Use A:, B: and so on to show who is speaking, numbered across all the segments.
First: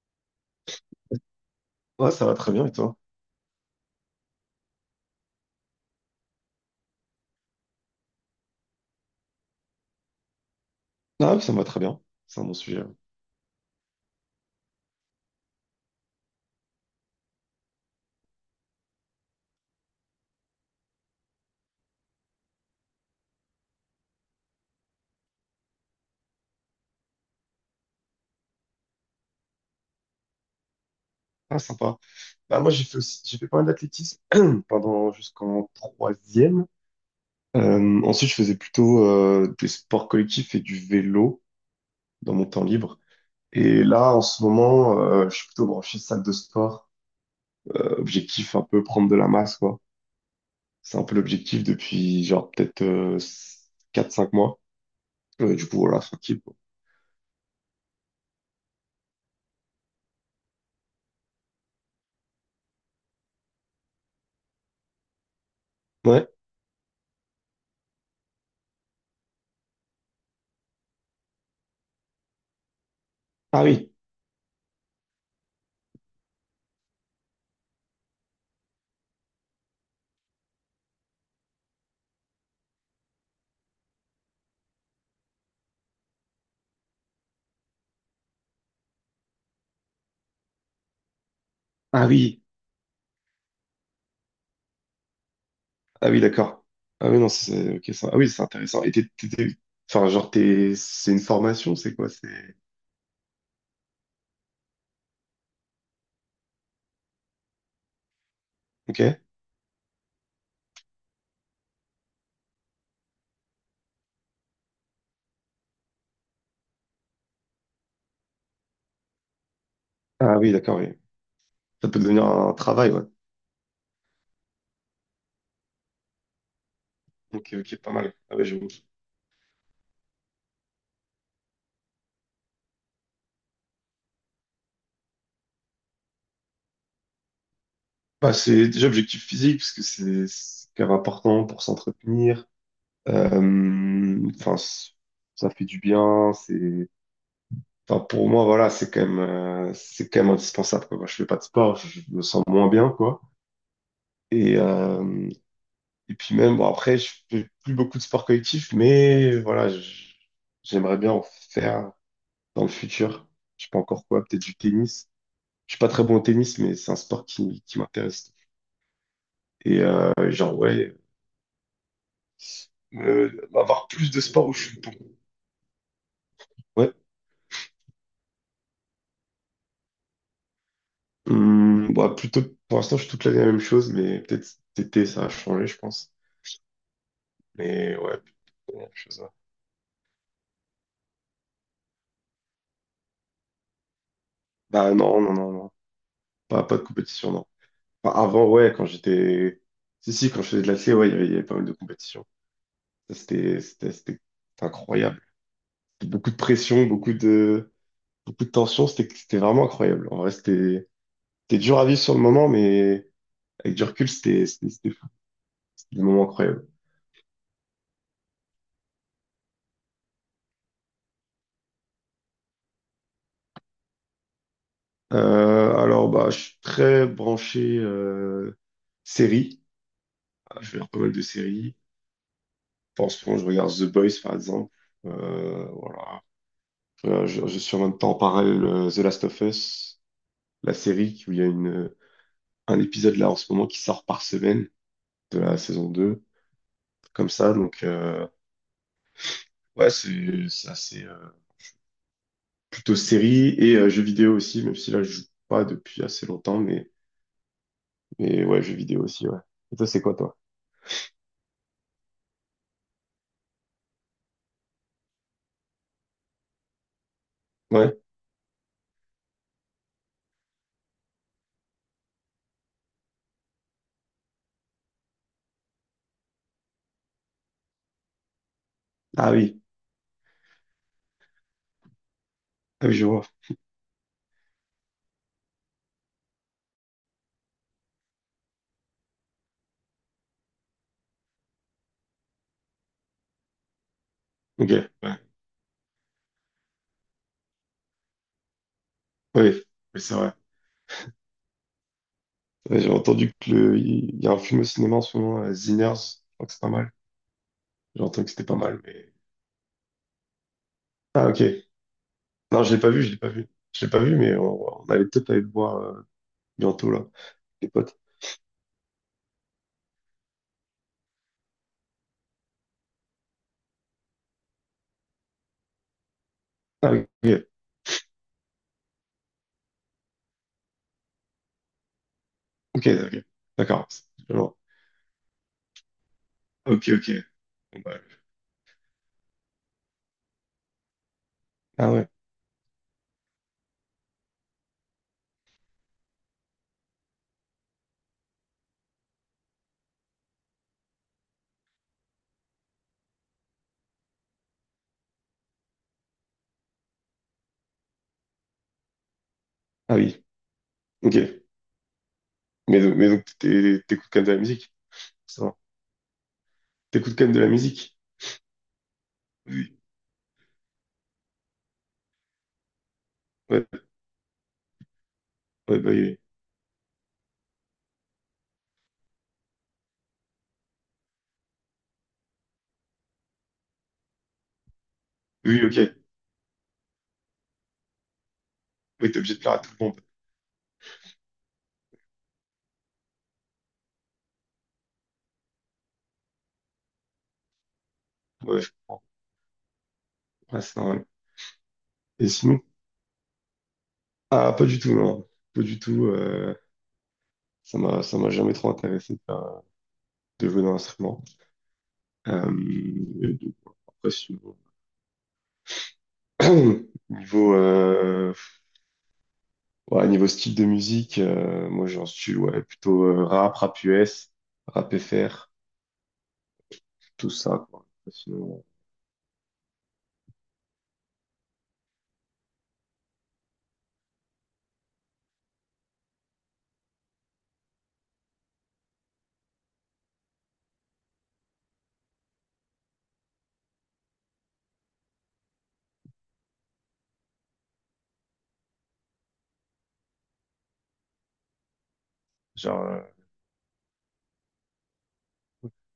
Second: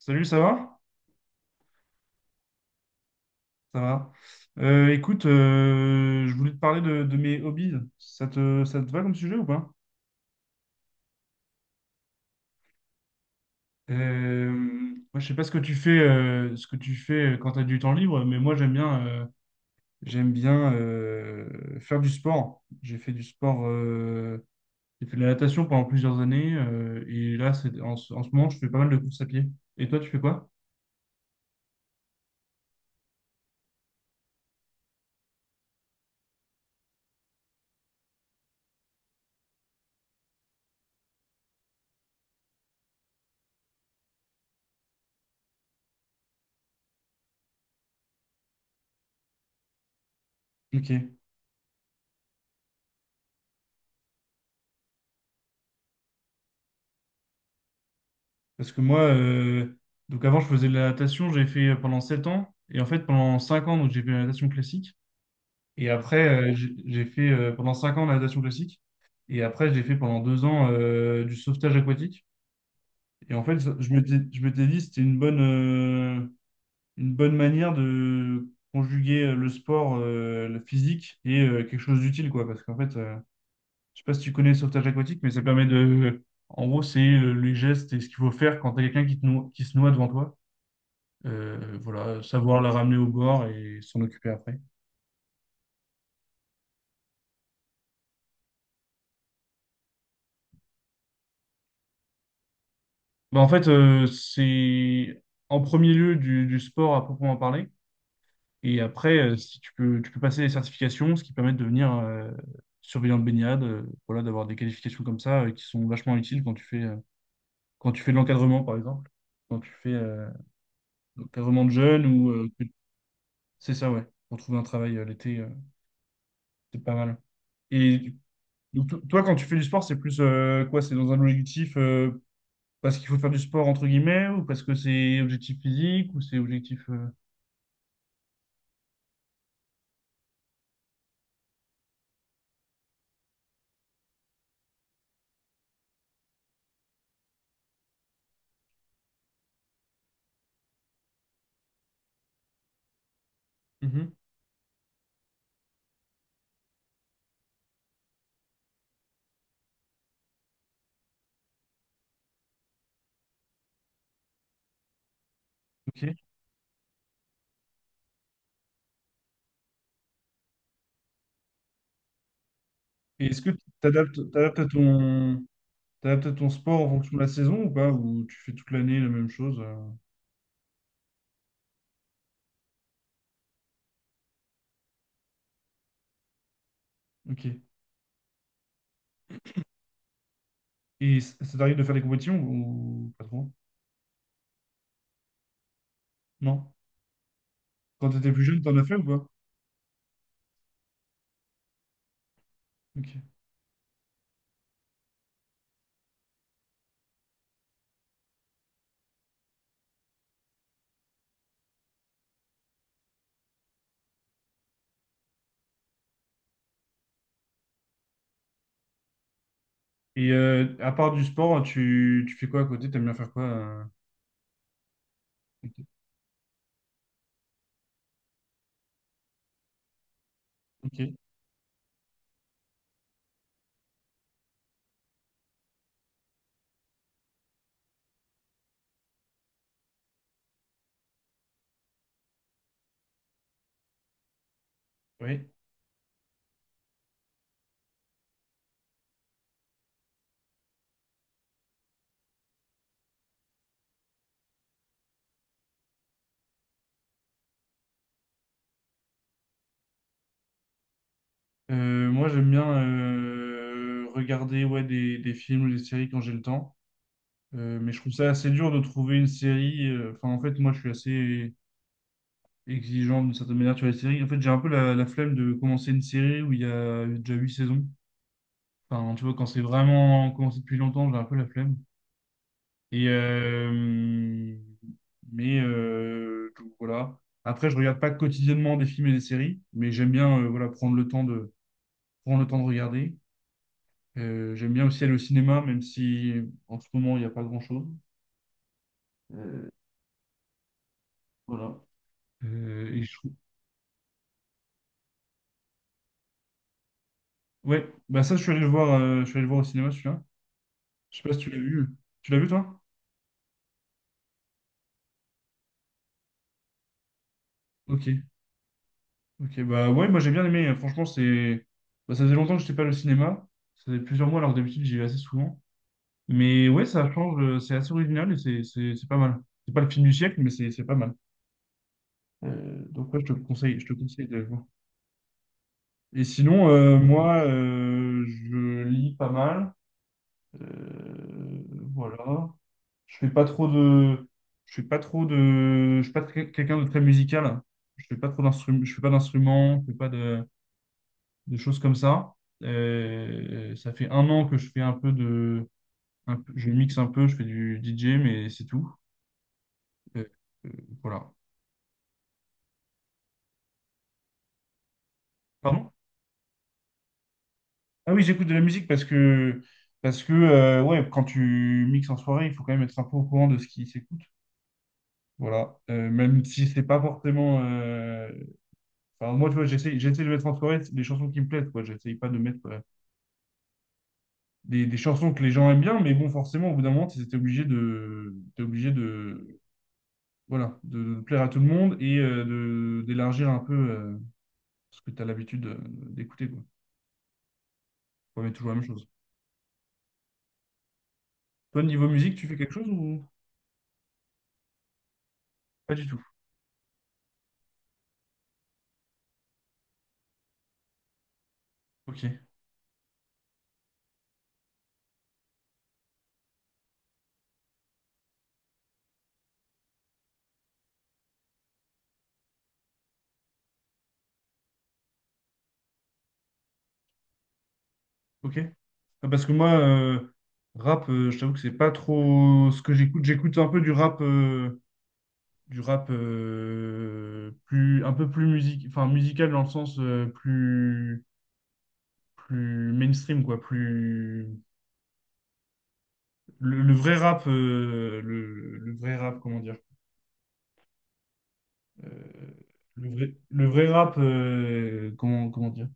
A: Salut, ça va?
B: Ouais, ça va très bien, et toi?
A: Ça va. Écoute, je voulais te parler de mes hobbies. Ça te va comme sujet ou pas?
B: Ah, oui, ça me va très bien. C'est un bon sujet.
A: Moi, je sais pas ce que tu fais, ce que tu fais quand tu as du temps libre, mais moi, j'aime bien faire du sport. J'ai fait du sport. J'ai fait de la natation pendant plusieurs années. Et là, c'est, en ce moment, je fais pas mal de courses à pied. Et toi, tu fais quoi?
B: Ah, sympa. Bah, moi, j'ai fait pas mal d'athlétisme pendant jusqu'en troisième. Ensuite, je faisais plutôt des sports collectifs et du vélo dans mon temps libre. Et là, en ce moment, je suis plutôt branché salle de sport. Objectif un peu prendre de la masse, quoi. C'est un peu
A: Ok.
B: l'objectif depuis genre peut-être 4-5 mois. Du coup, voilà, tranquille, quoi.
A: Parce que moi, donc avant, je faisais de la natation, j'ai fait pendant 7 ans. Et en fait, pendant 5 ans, donc j'ai fait la natation classique. Et après,
B: Ouais.
A: j'ai fait pendant 5 ans la natation classique. Et après, j'ai fait pendant 2 ans du sauvetage aquatique. Et en fait,
B: Ah
A: je
B: oui.
A: m'étais, je m'étais dit, c'était une bonne manière de conjuguer le sport, le physique et quelque chose d'utile, quoi. Parce qu'en fait, je sais pas si tu connais le sauvetage aquatique, mais ça permet de... En gros, c'est les gestes et ce qu'il faut faire quand t'as quelqu'un qui se noie devant toi.
B: Ah
A: Voilà,
B: oui.
A: savoir la ramener au bord et s'en occuper après.
B: Ah oui, d'accord. Ah oui, non, c'est ok, ça. Ah oui, c'est intéressant. Et enfin, genre, c'est une formation, c'est quoi? C'est.
A: Bah, en fait, c'est en premier lieu du sport à proprement parler. Et après,
B: Ok.
A: si tu peux, tu peux passer des certifications, ce qui permet de devenir surveillant de baignade. Voilà, d'avoir des qualifications comme ça qui sont vachement utiles quand tu fais de l'encadrement, par exemple, quand tu fais
B: Ah oui, d'accord, oui.
A: de l'encadrement de
B: Ça peut
A: jeunes
B: devenir
A: ou
B: un travail, ouais.
A: c'est ça, ouais, pour trouver un travail l'été, c'est pas mal.
B: Ok, ok, pas
A: Et
B: mal. Ah ouais, j'avoue.
A: donc, toi, quand tu fais du sport, c'est plus quoi? C'est dans un objectif, parce qu'il faut faire du sport entre guillemets, ou parce que c'est objectif physique, ou c'est objectif.
B: Bah, c'est déjà objectif physique, parce que c'est quand même important pour s'entretenir. Enfin, ça fait du bien. Enfin, pour moi, voilà, c'est quand même indispensable, quoi. Moi, je fais pas de sport, je me sens moins bien, quoi.
A: Mhm.
B: Et, euh, Et puis même, bon, après, je fais plus beaucoup de sports collectifs, mais voilà, j'aimerais bien en faire dans le futur. Je sais pas encore quoi, peut-être du tennis. Je suis pas
A: Ok.
B: très bon au tennis, mais c'est un sport qui m'intéresse. Genre, ouais,
A: Et est-ce que tu
B: avoir plus
A: t'adaptes,
B: de sports où
A: t'adaptes à
B: je suis bon.
A: ton, t'adaptes à ton sport en
B: Ouais.
A: fonction de la saison ou pas? Ou tu fais toute l'année la même chose?
B: Bah, plutôt, pour l'instant, je suis toute l'année la même chose, mais peut-être cet été, ça a changé, je pense.
A: Ok.
B: Mais ouais, plutôt la même chose. Ouais.
A: Et ça t'arrive de faire des compétitions ou pas trop?
B: Bah non, non, non, non. Pas,
A: Non.
B: pas de compétition, non.
A: Quand
B: Enfin,
A: t'étais plus
B: avant,
A: jeune,
B: ouais,
A: t'en as
B: quand
A: fait ou pas?
B: j'étais. Si, si, quand je faisais de l'athlé, ouais, il y avait pas mal de compétitions.
A: Ok.
B: C'était incroyable. Beaucoup de pression, beaucoup de tension. C'était vraiment incroyable. En vrai, c'était dur à vivre sur le moment, mais avec du recul, c'était fou. C'était des moments incroyables.
A: Et à part du sport, tu fais quoi à côté? T'aimes bien faire quoi? Ok.
B: Alors, bah, je suis très branché séries. Je regarde pas mal
A: Ok.
B: de séries. Enfin, en ce moment, je regarde The Boys, par exemple. Voilà. Je suis en même temps en parallèle The Last of Us, la série où il y a un épisode là en ce moment qui sort par semaine de
A: Oui.
B: la saison 2 comme ça. Donc, ouais, c'est assez plutôt série et jeux vidéo aussi, même si là, je joue pas depuis assez longtemps, mais ouais, jeux vidéo aussi, ouais. Et toi, c'est quoi, toi?
A: Moi, j'aime bien regarder, ouais, des films ou des séries quand j'ai le temps. Mais
B: Ouais.
A: je trouve ça assez dur de trouver une série. Enfin, en fait, moi, je suis assez exigeant d'une certaine manière sur les séries. En fait, j'ai un peu la flemme de commencer une série où il y a déjà huit saisons. Enfin, tu
B: Ah
A: vois, quand
B: oui,
A: c'est vraiment commencé depuis longtemps, j'ai un peu la flemme.
B: ah oui, je
A: Et
B: vois.
A: euh, donc, voilà. Après, je regarde pas quotidiennement des films et des séries, mais j'aime bien, voilà, prendre le temps de regarder.
B: Ok,
A: J'aime bien aussi aller
B: ouais.
A: au cinéma, même si en ce moment il n'y a pas grand-chose.
B: Oui,
A: Euh,
B: oui, c'est vrai.
A: voilà.
B: Ouais, j'ai
A: Et je
B: entendu il y a un film au cinéma en ce moment, Sinners. Je crois que c'est pas mal.
A: Ouais,
B: J'ai
A: bah
B: entendu que
A: ça,
B: c'était pas mal, mais.
A: je suis allé le voir au cinéma, celui-là. Je sais
B: Ah,
A: pas si
B: ok.
A: tu l'as vu. Tu l'as vu,
B: Non, je
A: toi?
B: l'ai pas vu, je l'ai pas vu. Je l'ai pas vu, mais on allait peut-être aller le voir bientôt, là, les potes.
A: Ok. Ok, bah ouais, moi j'ai bien aimé. Franchement, bah, ça faisait longtemps que je n'étais pas allé au cinéma. Ça faisait plusieurs mois, alors que d'habitude, j'y vais assez souvent. Mais ouais,
B: Ah, oui,
A: ça change,
B: ok.
A: c'est assez original et c'est pas mal. C'est pas le film du siècle, mais c'est pas mal.
B: Ok,
A: Donc ouais,
B: ok.
A: je
B: D'accord.
A: te conseille de le
B: Alors.
A: voir. Et sinon,
B: Ok, ok.
A: moi,
B: Bon, bah.
A: je lis pas mal. Euh,
B: Ah ouais.
A: voilà. Je fais pas trop de. Je suis pas trop de. Je suis pas très- quelqu'un de très musical. Je fais pas trop d'instruments. Je fais pas d'instruments. Je fais pas de choses comme ça. Ça fait un an que je fais un peu de. Je mixe un peu. Je fais du DJ, mais c'est tout.
B: Ah oui.
A: Euh, euh,
B: Ok.
A: voilà.
B: Mais donc, t'écoutes quand même de la musique. Ça va.
A: Pardon?
B: T'écoutes quand même de la musique.
A: Ah oui, j'écoute de la musique parce que
B: Oui.
A: parce que euh, ouais, quand tu mixes en soirée, il faut quand même être un peu au courant de ce
B: Ouais.
A: qui s'écoute. Voilà.
B: Ouais, bah oui.
A: Même si c'est pas forcément. Enfin, moi, tu vois, j'essaie de mettre en soirée les chansons qui me plaisent, quoi. J'essaye pas de mettre des chansons que les
B: Oui, oui,
A: gens aiment
B: ok.
A: bien, mais bon, forcément, au bout d'un moment, t'es obligé de, t'es obligé
B: Oui, t'es obligé de plaire à
A: de,
B: tout le monde.
A: voilà, de, de plaire à tout le monde et d'élargir un peu ce que tu as l'habitude d'écouter, quoi. Faut pas mettre
B: Ouais,
A: toujours
B: je
A: la même
B: comprends.
A: chose.
B: Ouais, c'est normal.
A: Toi, niveau
B: Et
A: musique, tu fais
B: sinon?
A: quelque chose ou
B: Ah, pas du tout, non. Pas du
A: pas du
B: tout.
A: tout?
B: Ça m'a jamais trop intéressé de jouer d'un instrument.
A: Ok,
B: Euh, et donc, après, niveau, euh, ouais, niveau style de musique, moi, j'en suis, ouais, plutôt rap, rap US, rap FR, tout ça, quoi.
A: ok.
B: Sinon,
A: Ah, parce que moi, rap, je t'avoue que c'est pas trop ce que j'écoute. J'écoute un peu du rap, du rap plus, un peu plus musique, enfin, musical dans le sens plus mainstream, quoi, plus... Le vrai rap, le vrai rap, comment dire? euh,
B: genre.
A: le vrai rap, comment dire?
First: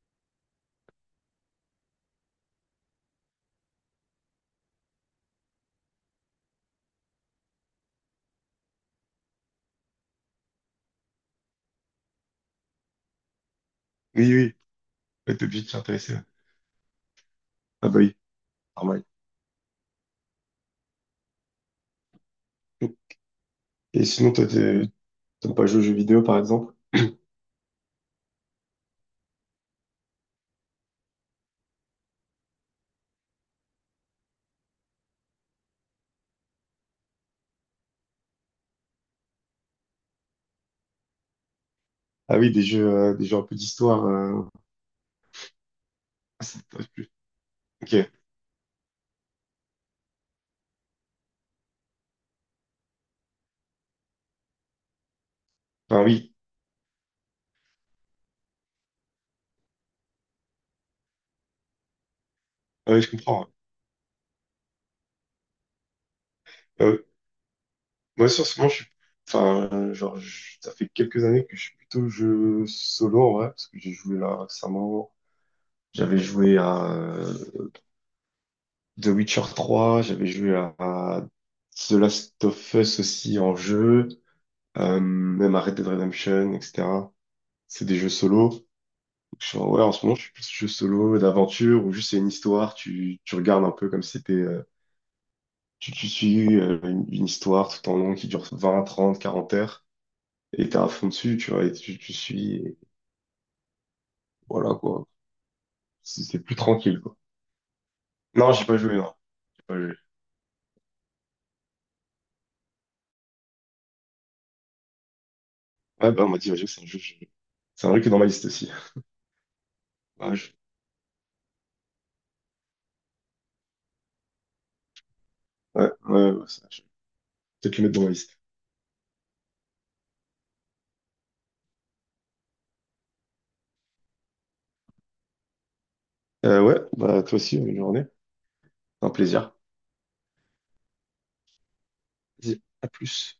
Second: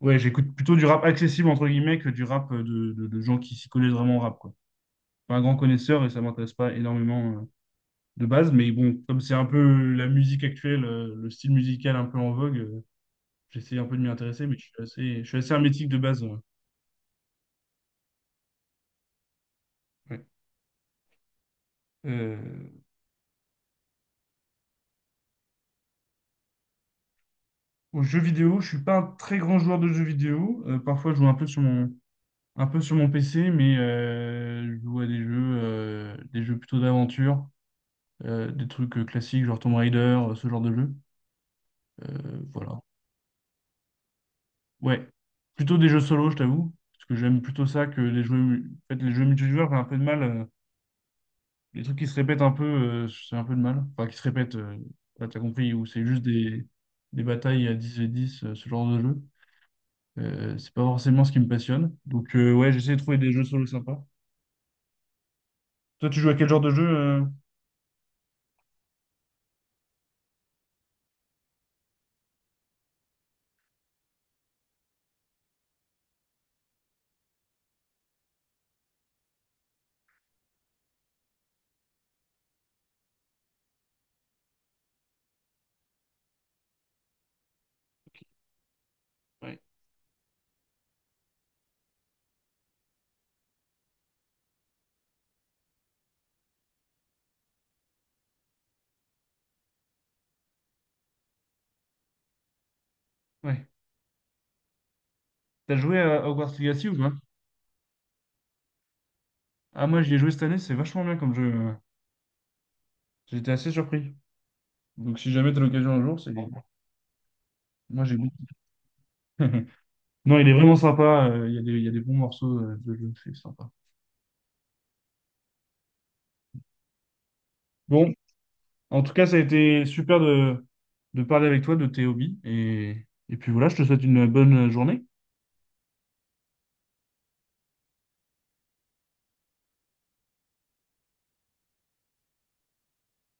A: Ouais, j'écoute plutôt du rap accessible, entre guillemets, que du rap de gens qui s'y connaissent vraiment en rap, quoi. Pas un grand connaisseur et ça m'intéresse pas énormément, de base, mais bon, comme c'est un peu la musique actuelle, le style musical un peu en vogue. J'essaie un peu de m'y
B: Oui,
A: intéresser,
B: oui,
A: mais je
B: ouais,
A: suis
B: t'es
A: assez
B: obligé de
A: hermétique de
B: t'intéresser. Ouais.
A: base,
B: Ah bah oui, normal.
A: ouais. Euh,
B: Et sinon, toi, t'aimes pas jouer aux jeux vidéo, par exemple?
A: Aux jeux vidéo, je suis pas un très grand joueur de jeux vidéo. Parfois, je joue un peu sur mon PC, mais je joue à des jeux plutôt d'aventure, des trucs classiques, genre Tomb Raider, ce genre de jeu.
B: Ah oui,
A: Voilà.
B: des jeux un peu d'histoire,
A: Ouais. Plutôt des jeux solo, je
B: ah, ça
A: t'avoue,
B: t'intéresse
A: parce
B: plus.
A: que j'aime plutôt ça
B: Ok,
A: que les en fait, les jeux multijoueurs, j'ai un peu de mal. Les trucs qui se répètent un peu, j'ai un peu de mal. Enfin, qui se répètent, bah, t'as compris, où c'est
B: enfin
A: juste
B: oui,
A: des batailles à 10 et 10, ce genre de jeu. C'est pas forcément ce qui me passionne. Donc, ouais,
B: ah
A: j'essaie de
B: ouais, je
A: trouver des jeux
B: comprends.
A: solo sympas. Toi, tu joues à quel genre de jeu
B: Ouais.
A: euh
B: Moi, sur ce moment, je suis, enfin, genre, ça fait quelques années que je suis plutôt jeu solo, en vrai, parce que j'ai joué là récemment. J'avais joué à The Witcher 3, j'avais joué à The Last of Us aussi en jeu, même à Red Dead Redemption, etc. C'est des jeux solo. je suis
A: Ouais.
B: en- ouais, en ce moment, je suis plus jeu solo d'aventure où juste c'est une histoire, tu regardes un peu comme si c'était, tu suis une une histoire tout en long qui dure 20 30 40 heures et t'es à fond dessus, tu vois, et tu suis, et
A: Ouais.
B: voilà quoi.
A: T'as joué
B: C'est
A: à
B: c'est
A: Hogwarts
B: plus
A: Legacy ou
B: tranquille
A: pas?
B: quoi. Non, j'ai pas joué, non, j'ai pas
A: Ah,
B: joué.
A: moi, j'y ai joué cette année, c'est vachement bien comme jeu. J'étais assez surpris. Donc, si jamais t'as l'occasion un
B: Ouais,
A: jour,
B: bah, on
A: c'est.
B: m'a
A: Moi,
B: dit, ouais, c'est un jeu, c'est un jeu qui est
A: j'ai
B: dans
A: beaucoup.
B: ma liste aussi. Ouais,
A: Non, il est vraiment sympa. Il y a des bons morceaux de jeu, c'est sympa.
B: ouais, ouais, ouais, ça, je vais peut-être le mettre dans ma
A: Bon,
B: liste.
A: en tout cas, ça a été super de parler avec toi de tes hobbies. Et puis voilà, je te souhaite une bonne journée.
B: Ouais, bah toi aussi, bonne journée. Un plaisir. Vas-y, à plus.